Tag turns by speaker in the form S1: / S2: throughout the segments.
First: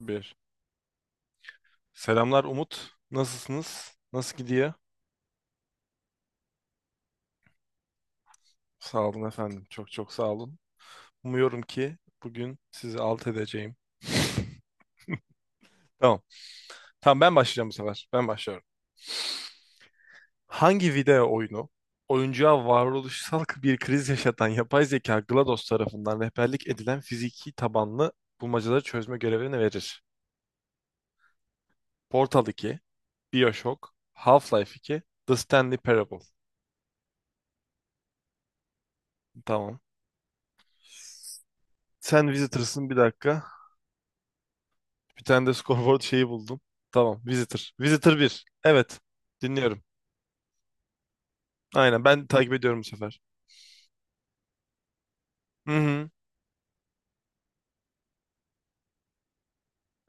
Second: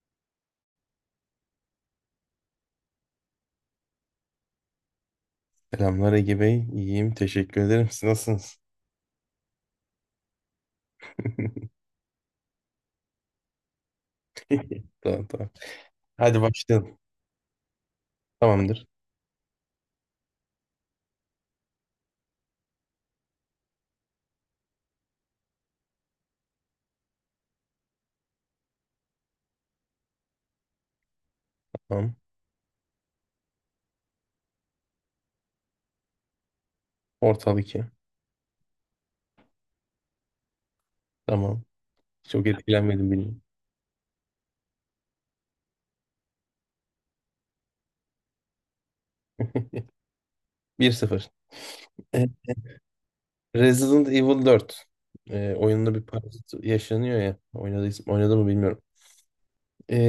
S1: Bir. Selamlar Umut. Nasılsınız? Nasıl gidiyor?
S2: Selamlar Ege Bey. İyiyim. Teşekkür ederim. Siz nasılsınız?
S1: Sağ olun efendim. Çok çok sağ olun. Umuyorum ki bugün sizi alt edeceğim.
S2: Tamam tamam.
S1: Tamam.
S2: Hadi başlayalım.
S1: Tamam, ben başlayacağım bu sefer. Ben başlıyorum.
S2: Tamamdır.
S1: Hangi video oyunu oyuncuya varoluşsal bir kriz yaşatan yapay zeka GLaDOS tarafından rehberlik edilen fiziki tabanlı bulmacaları çözme görevini verir?
S2: Tamam.
S1: Portal iki, BioShock, Half-Life iki, The Stanley Parable.
S2: Ortal 2.
S1: Tamam.
S2: Tamam.
S1: Sen
S2: Çok
S1: Visitors'ın, bir
S2: etkilenmedim bilmiyorum.
S1: dakika. Bir tane de scoreboard şeyi buldum. Tamam. Visitor. Visitor bir. Evet. Dinliyorum.
S2: 1-0.
S1: Aynen. Ben
S2: E,
S1: takip ediyorum bu sefer.
S2: Resident Evil 4
S1: Hı
S2: oyununda bir
S1: hı.
S2: parazit yaşanıyor ya. Oynadı mı bilmiyorum.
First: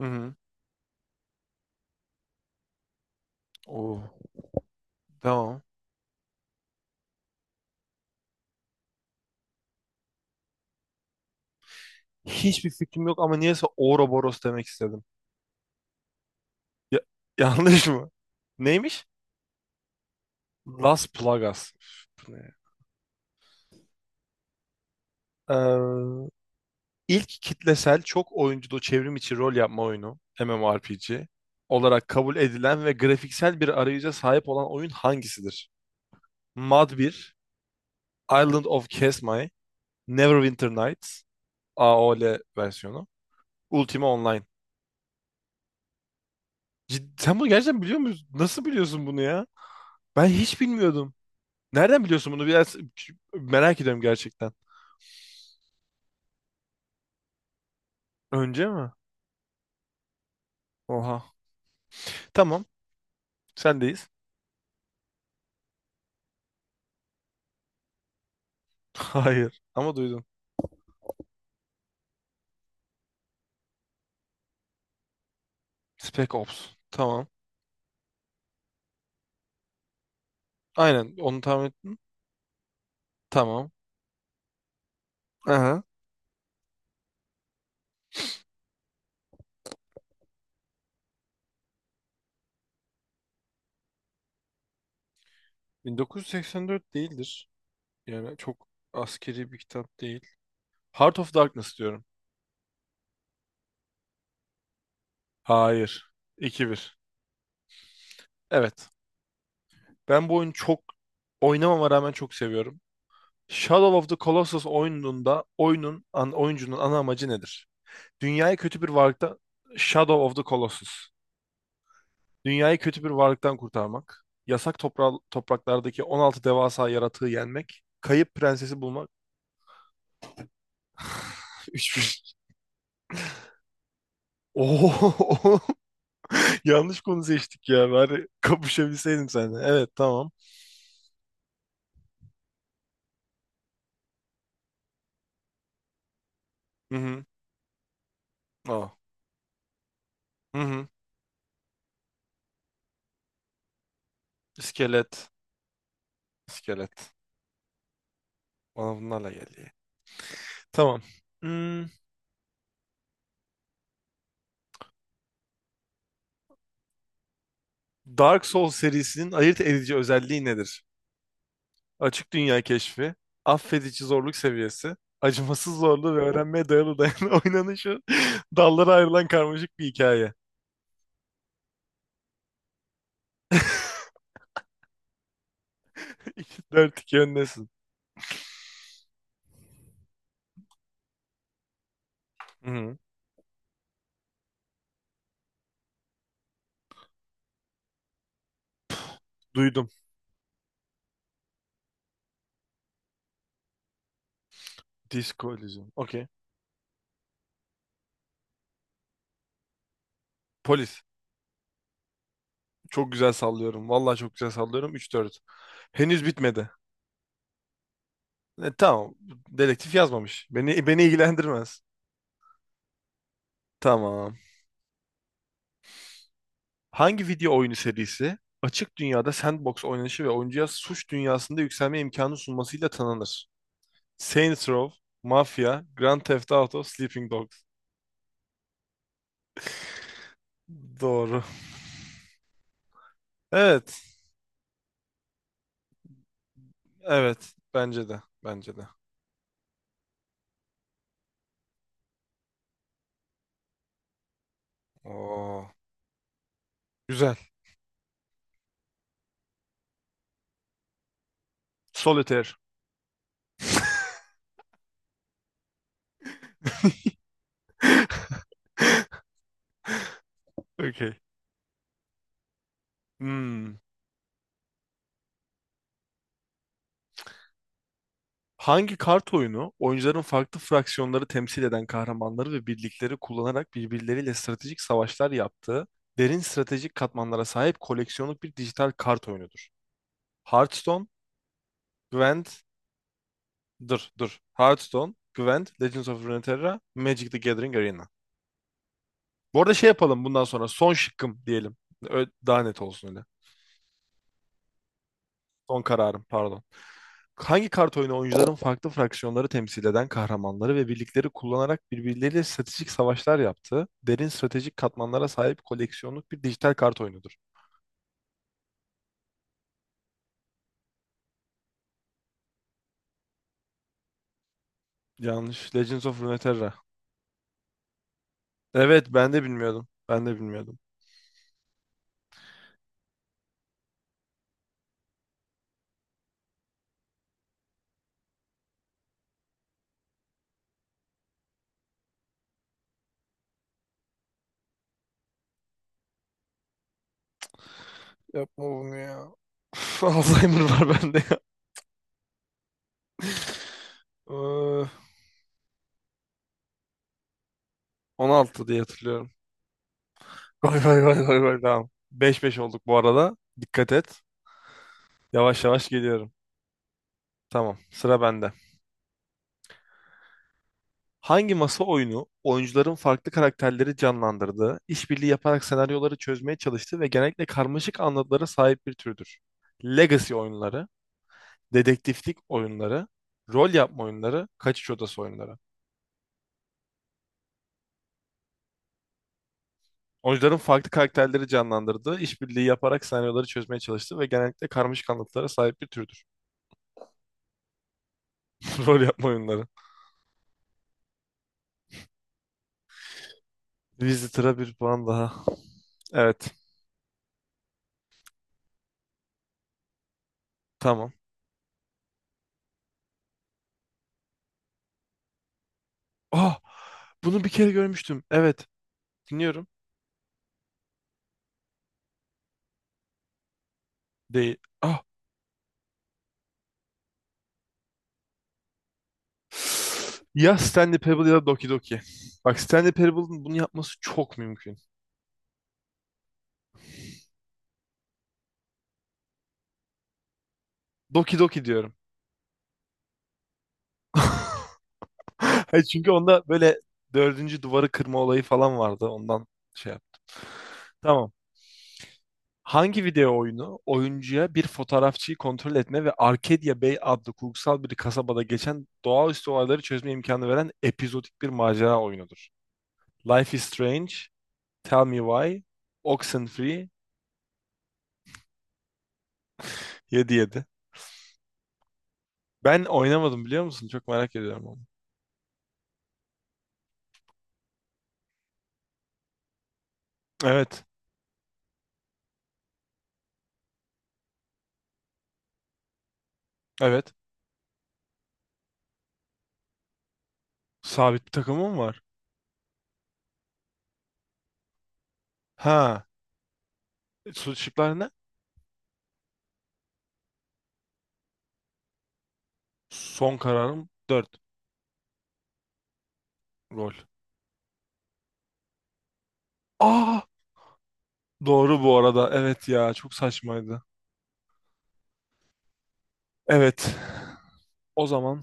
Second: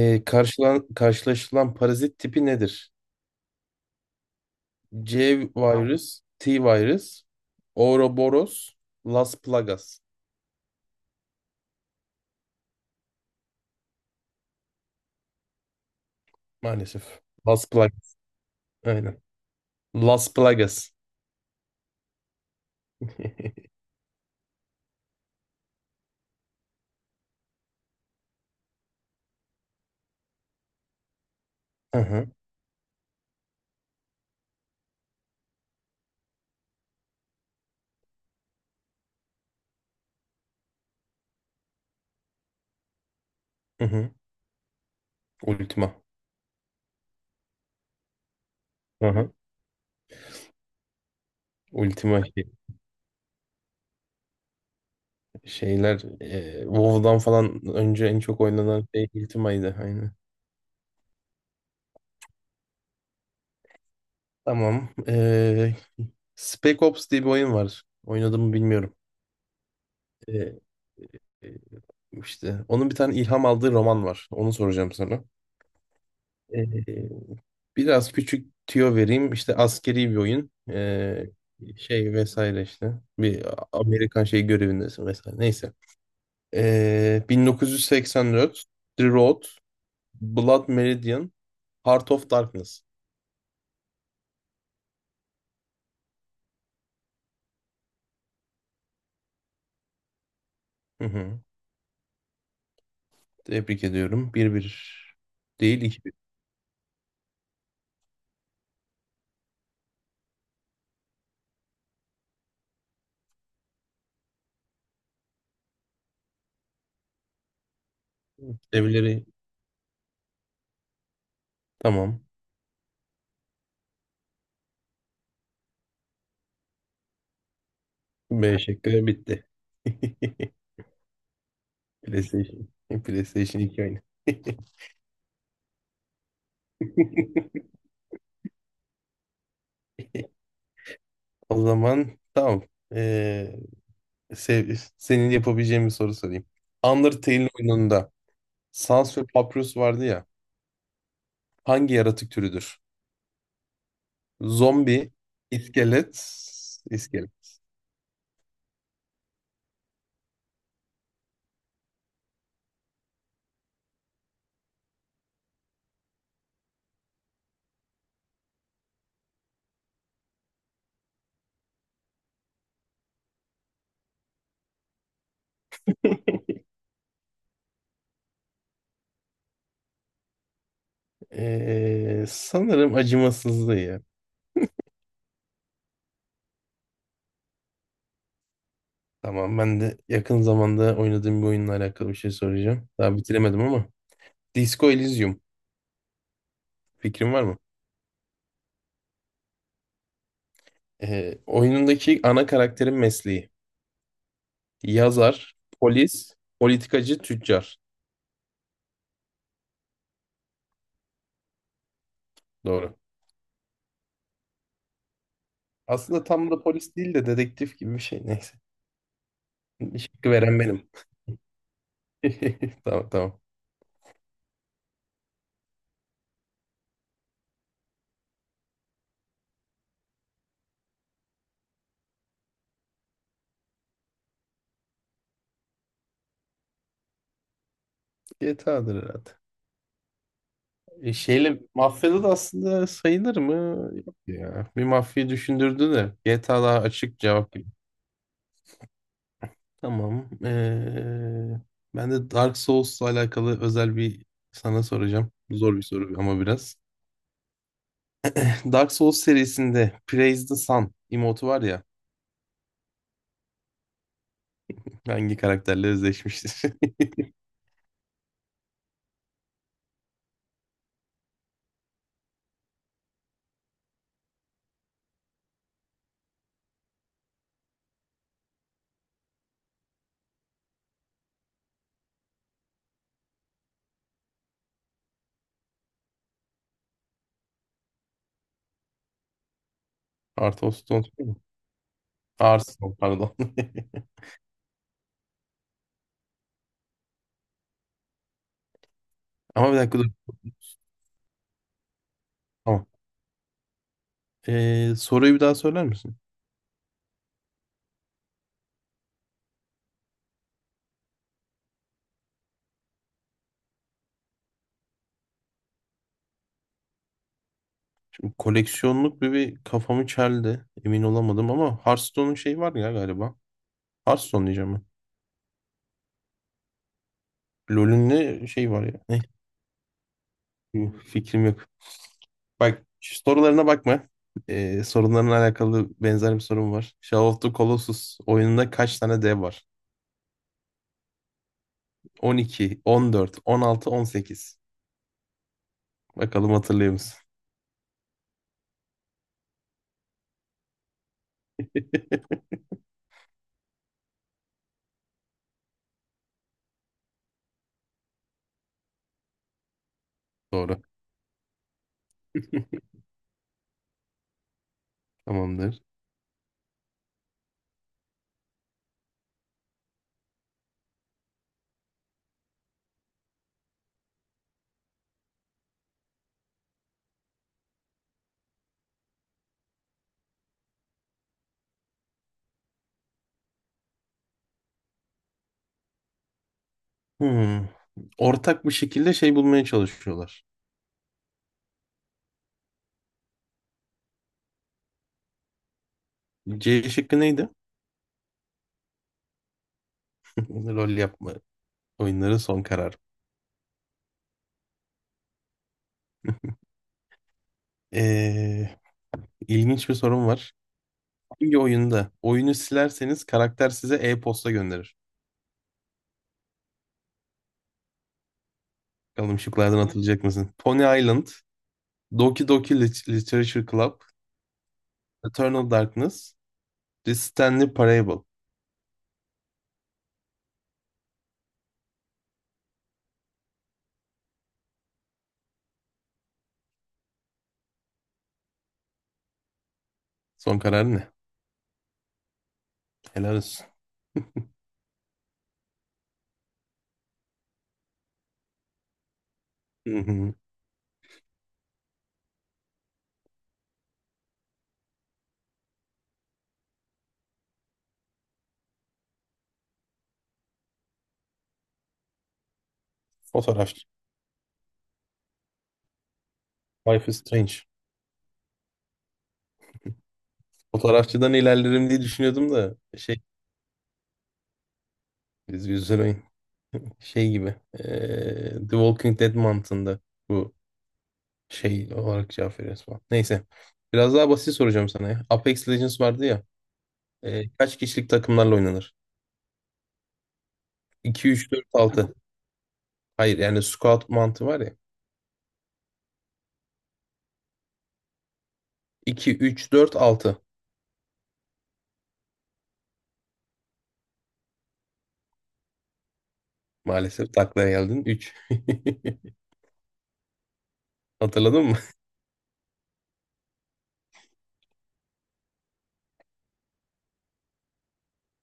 S1: Hı hı.
S2: Karşılaşılan parazit tipi nedir?
S1: Oo.
S2: C
S1: Tamam.
S2: virus, T virus, Ouroboros, Las Plagas.
S1: Hiçbir fikrim yok ama niyeyse Ouroboros demek istedim. Ya-
S2: Maalesef. Las
S1: yanlış mı?
S2: Plagas.
S1: Neymiş?
S2: Aynen. Las Plagas.
S1: Las Plagas. Üf, bu ne ya? Ee, ilk kitlesel çok oyunculu çevrim içi rol yapma oyunu MMORPG olarak
S2: Aha,
S1: kabul edilen ve grafiksel bir arayüze sahip olan oyun hangisidir? Mud bir, Island of Kesmai, Neverwinter Nights AOL versiyonu, Ultima
S2: aha.
S1: Online.
S2: Ultima.
S1: Sen bunu gerçekten biliyor musun? Nasıl biliyorsun bunu
S2: Aha.
S1: ya? Ben hiç bilmiyordum. Nereden
S2: Ultima
S1: biliyorsun bunu? Biraz merak ediyorum gerçekten.
S2: şeyler WoW'dan falan önce en çok
S1: Önce
S2: oynanan
S1: mi?
S2: şey Ultima'ydı aynı.
S1: Oha. Tamam. Sendeyiz.
S2: Tamam. Spec Ops diye bir oyun var. Oynadım mı bilmiyorum.
S1: Hayır. Ama duydum.
S2: E, e, işte onun bir tane ilham aldığı roman var. Onu soracağım sana.
S1: Spec Ops. Tamam.
S2: E, biraz küçük tüyo vereyim. İşte askeri bir oyun.
S1: Aynen. Onu tahmin ettim.
S2: Şey vesaire işte. Bir
S1: Tamam.
S2: Amerikan şey görevindesin vesaire. Neyse.
S1: Aha.
S2: 1984, The Road, Blood Meridian, Heart of Darkness.
S1: 1984 değildir. Yani çok askeri bir kitap değil.
S2: Hı
S1: Heart of
S2: hı.
S1: Darkness diyorum.
S2: Tebrik ediyorum. Bir bir değil
S1: Hayır.
S2: 2-1.
S1: 2 bir. Evet. Ben bu oyunu çok oynamama rağmen çok seviyorum. Shadow of the Colossus oyununda oyuncunun ana amacı nedir? Dünyayı kötü bir
S2: Evleri
S1: varlıkta... Shadow of the Colossus.
S2: tamam.
S1: Dünyayı kötü bir varlıktan kurtarmak, yasak topraklardaki 16 devasa yaratığı yenmek, kayıp
S2: B
S1: prensesi
S2: şıkkı
S1: bulmak.
S2: bitti.
S1: 3.
S2: PlayStation. PlayStation 2 oyunu.
S1: Oo, yanlış konu seçtik ya. Bari kapışabilseydim seninle. Evet, tamam.
S2: O zaman tamam. Ee, senin yapabileceğin bir soru sorayım.
S1: Hı hı.
S2: Undertale oyununda
S1: Aa.
S2: Sans ve Papyrus vardı ya.
S1: Hı hı.
S2: Hangi yaratık türüdür? Zombi,
S1: İskelet.
S2: iskelet,
S1: İskelet.
S2: iskelet.
S1: Bana bunlarla geldi. Tamam. Hmm, Dark Souls serisinin ayırt edici özelliği nedir? Açık dünya keşfi, affedici zorluk seviyesi, acımasız zorluğu ve öğrenmeye dayalı oynanışı, dallara ayrılan karmaşık bir hikaye.
S2: Sanırım acımasızlığı ya.
S1: 4-2 öndesin.
S2: Tamam ben de yakın zamanda oynadığım bir oyunla alakalı bir şey soracağım.
S1: Hı-hı.
S2: Daha bitiremedim ama. Disco Elysium. Fikrin var mı?
S1: Duydum.
S2: Oyunundaki ana karakterin mesleği.
S1: Disco
S2: Yazar,
S1: Elysium. Okey.
S2: polis, politikacı, tüccar.
S1: Polis.
S2: Doğru.
S1: Çok güzel sallıyorum. Vallahi çok güzel sallıyorum. 3-4.
S2: Aslında
S1: Henüz
S2: tam da
S1: bitmedi.
S2: polis değil de dedektif gibi bir şey. Neyse.
S1: Tamam. Dedektif
S2: Şıkkı
S1: yazmamış.
S2: veren
S1: Beni
S2: benim.
S1: beni ilgilendirmez.
S2: Tamam tamam.
S1: Tamam. Hangi video oyunu serisi açık dünyada sandbox oynanışı ve oyuncuya suç dünyasında yükselme imkanı sunmasıyla tanınır? Saints Row, Mafia, Grand Theft Auto, Sleeping Dogs.
S2: GTA'dır herhalde.
S1: Doğru.
S2: Şeyle mafyada da aslında sayılır mı?
S1: Evet,
S2: Yok ya. Bir mafyayı düşündürdü de GTA daha açık cevap.
S1: evet. Bence de, bence de.
S2: Tamam. Ben de Dark Souls'la alakalı özel bir sana soracağım.
S1: Oo,
S2: Zor bir soru ama biraz.
S1: güzel.
S2: Dark Souls serisinde Praise the Sun emotu var ya.
S1: Solitaire.
S2: Hangi karakterle özdeşmiştir?
S1: Okay. Hmm. Hangi kart oyunu oyuncuların farklı fraksiyonları temsil eden kahramanları ve birlikleri kullanarak birbirleriyle stratejik savaşlar yaptığı, derin stratejik katmanlara sahip koleksiyonluk bir dijital kart oyunudur?
S2: Art of
S1: Hearthstone,
S2: Stone mu?
S1: Gwent,
S2: Art Stone pardon.
S1: dur dur. Hearthstone, Gwent, Legends of Runeterra, Magic the Gathering Arena. Bu
S2: Ama
S1: arada
S2: bir
S1: şey
S2: dakika dur.
S1: yapalım, bundan sonra son şıkkım diyelim. Daha net
S2: Tamam.
S1: olsun öyle.
S2: Soruyu bir daha
S1: Son
S2: söyler misin?
S1: kararım, pardon. Hangi kart oyunu oyuncuların farklı fraksiyonları temsil eden kahramanları ve birlikleri kullanarak birbirleriyle stratejik savaşlar yaptığı, derin stratejik katmanlara sahip koleksiyonluk bir dijital kart oyunudur?
S2: Koleksiyonluk bir kafamı çeldi. Emin olamadım ama Hearthstone'un şeyi var ya galiba. Hearthstone diyeceğim ben.
S1: Yanlış. Legends of Runeterra.
S2: LoL'ün ne şey var ya?
S1: Evet,
S2: Ne?
S1: ben de bilmiyordum. Ben de bilmiyordum.
S2: Fikrim yok. Bak şu sorularına bakma. Sorunlarla alakalı benzer bir sorum var. Shadow of the Colossus oyununda kaç tane dev var? On 12, 14, 16, 18. Bakalım hatırlıyor musun?
S1: Yapma bunu ya. Üf, Alzheimer var bende ya. Ee, 16 diye hatırlıyorum. Gol
S2: Doğru.
S1: gol gol gol gol, tamam. 5-5 olduk bu arada. Dikkat et. Yavaş
S2: Tamamdır.
S1: yavaş geliyorum. Tamam, sıra bende. Hangi masa oyunu oyuncuların farklı karakterleri canlandırdığı, işbirliği yaparak senaryoları çözmeye çalıştığı ve genellikle karmaşık anlatılara sahip bir türdür? Legacy oyunları, dedektiflik oyunları, rol yapma oyunları, kaçış odası oyunları.
S2: Hmm. Ortak bir şekilde şey bulmaya çalışıyorlar.
S1: Oyuncuların farklı karakterleri canlandırdığı, işbirliği yaparak senaryoları çözmeye çalıştığı ve genellikle karmaşık anlatılara sahip bir türdür.
S2: C şıkkı neydi?
S1: Rol yapma oyunları.
S2: Rol yapma. Oyunların son karar.
S1: Visitor'a bir puan daha. Evet.
S2: Ee, ilginç bir sorum var.
S1: Tamam.
S2: Hangi oyunda oyunu silerseniz karakter size e-posta gönderir?
S1: Ah! Bunu bir kere görmüştüm. Evet.
S2: Bakalım
S1: Dinliyorum.
S2: şıklardan hatırlayacak mısın? Pony Island, Doki Doki Literature Club,
S1: Değil. Ah!
S2: Eternal Darkness, The Stanley Parable.
S1: Ya Stanley Parable ya da Doki Doki. Bak, Stanley Parable'ın bunu yapması çok mümkün.
S2: Son kararı ne?
S1: Doki Doki diyorum.
S2: Helal olsun.
S1: Çünkü onda böyle dördüncü duvarı kırma olayı falan vardı. Ondan şey
S2: Hı
S1: yap.
S2: hı.
S1: Tamam. Hangi video oyunu oyuncuya bir fotoğrafçıyı kontrol etme ve Arcadia Bay adlı kurgusal bir kasabada geçen doğaüstü olayları çözme imkanı veren epizodik bir macera oyunudur? Life is
S2: Fotoğrafçı.
S1: Strange, Tell Me Why, Oxenfree,
S2: Life is Strange.
S1: 7-7.
S2: Fotoğrafçıdan ilerlerim diye düşünüyordum da
S1: Ben
S2: şey
S1: oynamadım, biliyor musun? Çok merak ediyorum onu.
S2: biz güzel oyun. Şey gibi. The Walking Dead mantığında bu
S1: Evet,
S2: şey olarak cevap veriyoruz falan. Neyse. Biraz daha basit soracağım sana ya. Apex Legends vardı ya.
S1: evet.
S2: Kaç kişilik takımlarla oynanır?
S1: Sabit
S2: 2,
S1: bir
S2: 3, 4,
S1: takımım var.
S2: 6. Hayır yani squad mantığı var ya.
S1: Ha, şıklar ne?
S2: 2, 3, 4, 6.
S1: Son kararım dört. Rol.
S2: Maalesef taklaya geldin. Üç.
S1: Aa,
S2: Hatırladın mı?
S1: doğru bu arada. Evet ya, çok saçmaydı. Evet. O zaman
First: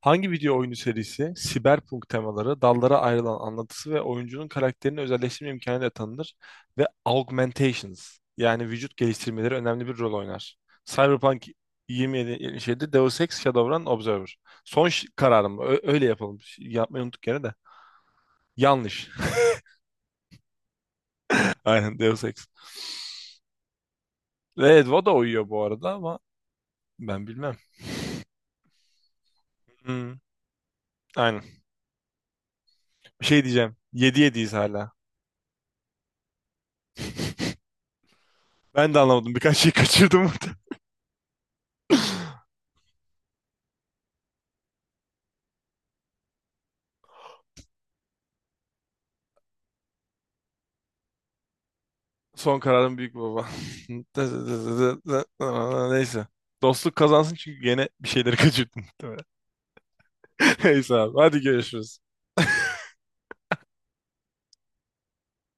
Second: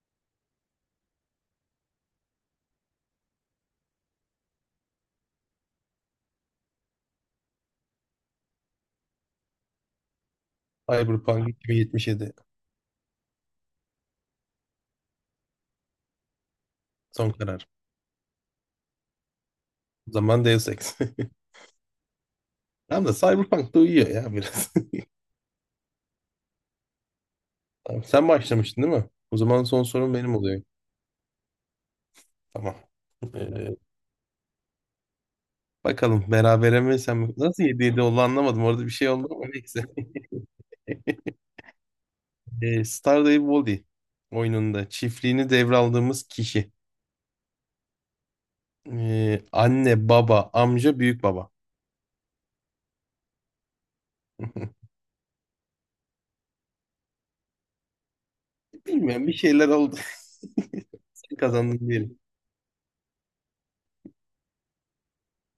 S1: hangi video oyunu serisi siberpunk temaları, dallara ayrılan anlatısı ve oyuncunun karakterini özelleştirme imkanı da tanınır ve augmentations, yani vücut geliştirmeleri önemli bir rol oynar. Cyberpunk
S2: Cyberpunk 2077.
S1: 2077, Deus Ex, Shadowrun, Observer. Son kararım. Öyle yapalım. Yapmayı unuttuk
S2: Son
S1: gene de.
S2: karar.
S1: Yanlış.
S2: O zaman Deus Ex.
S1: Aynen Deus Ex.
S2: Tamam da Cyberpunk da uyuyor ya biraz.
S1: Ve Edvo da uyuyor bu arada ama ben bilmem.
S2: Tamam, sen başlamıştın değil mi? O zaman son sorum
S1: Hmm,
S2: benim oluyor.
S1: aynen.
S2: Tamam.
S1: Bir şey diyeceğim.
S2: Ee,
S1: 7-7'yiz hala.
S2: bakalım berabere mi sen mi? Nasıl 7-7 oldu anlamadım. Orada bir
S1: Ben de
S2: şey oldu
S1: anlamadım.
S2: ama
S1: Birkaç şey
S2: neyse.
S1: kaçırdım.
S2: Stardew Valley oyununda çiftliğini devraldığımız kişi. Anne, baba, amca, büyük baba.
S1: Son kararım büyük baba. Neyse. Dostluk kazansın çünkü gene bir şeyleri kaçırdım, muhtemelen.
S2: Bilmiyorum bir şeyler oldu.
S1: Neyse abi.
S2: Sen
S1: Hadi
S2: kazandın
S1: görüşürüz.
S2: diyelim.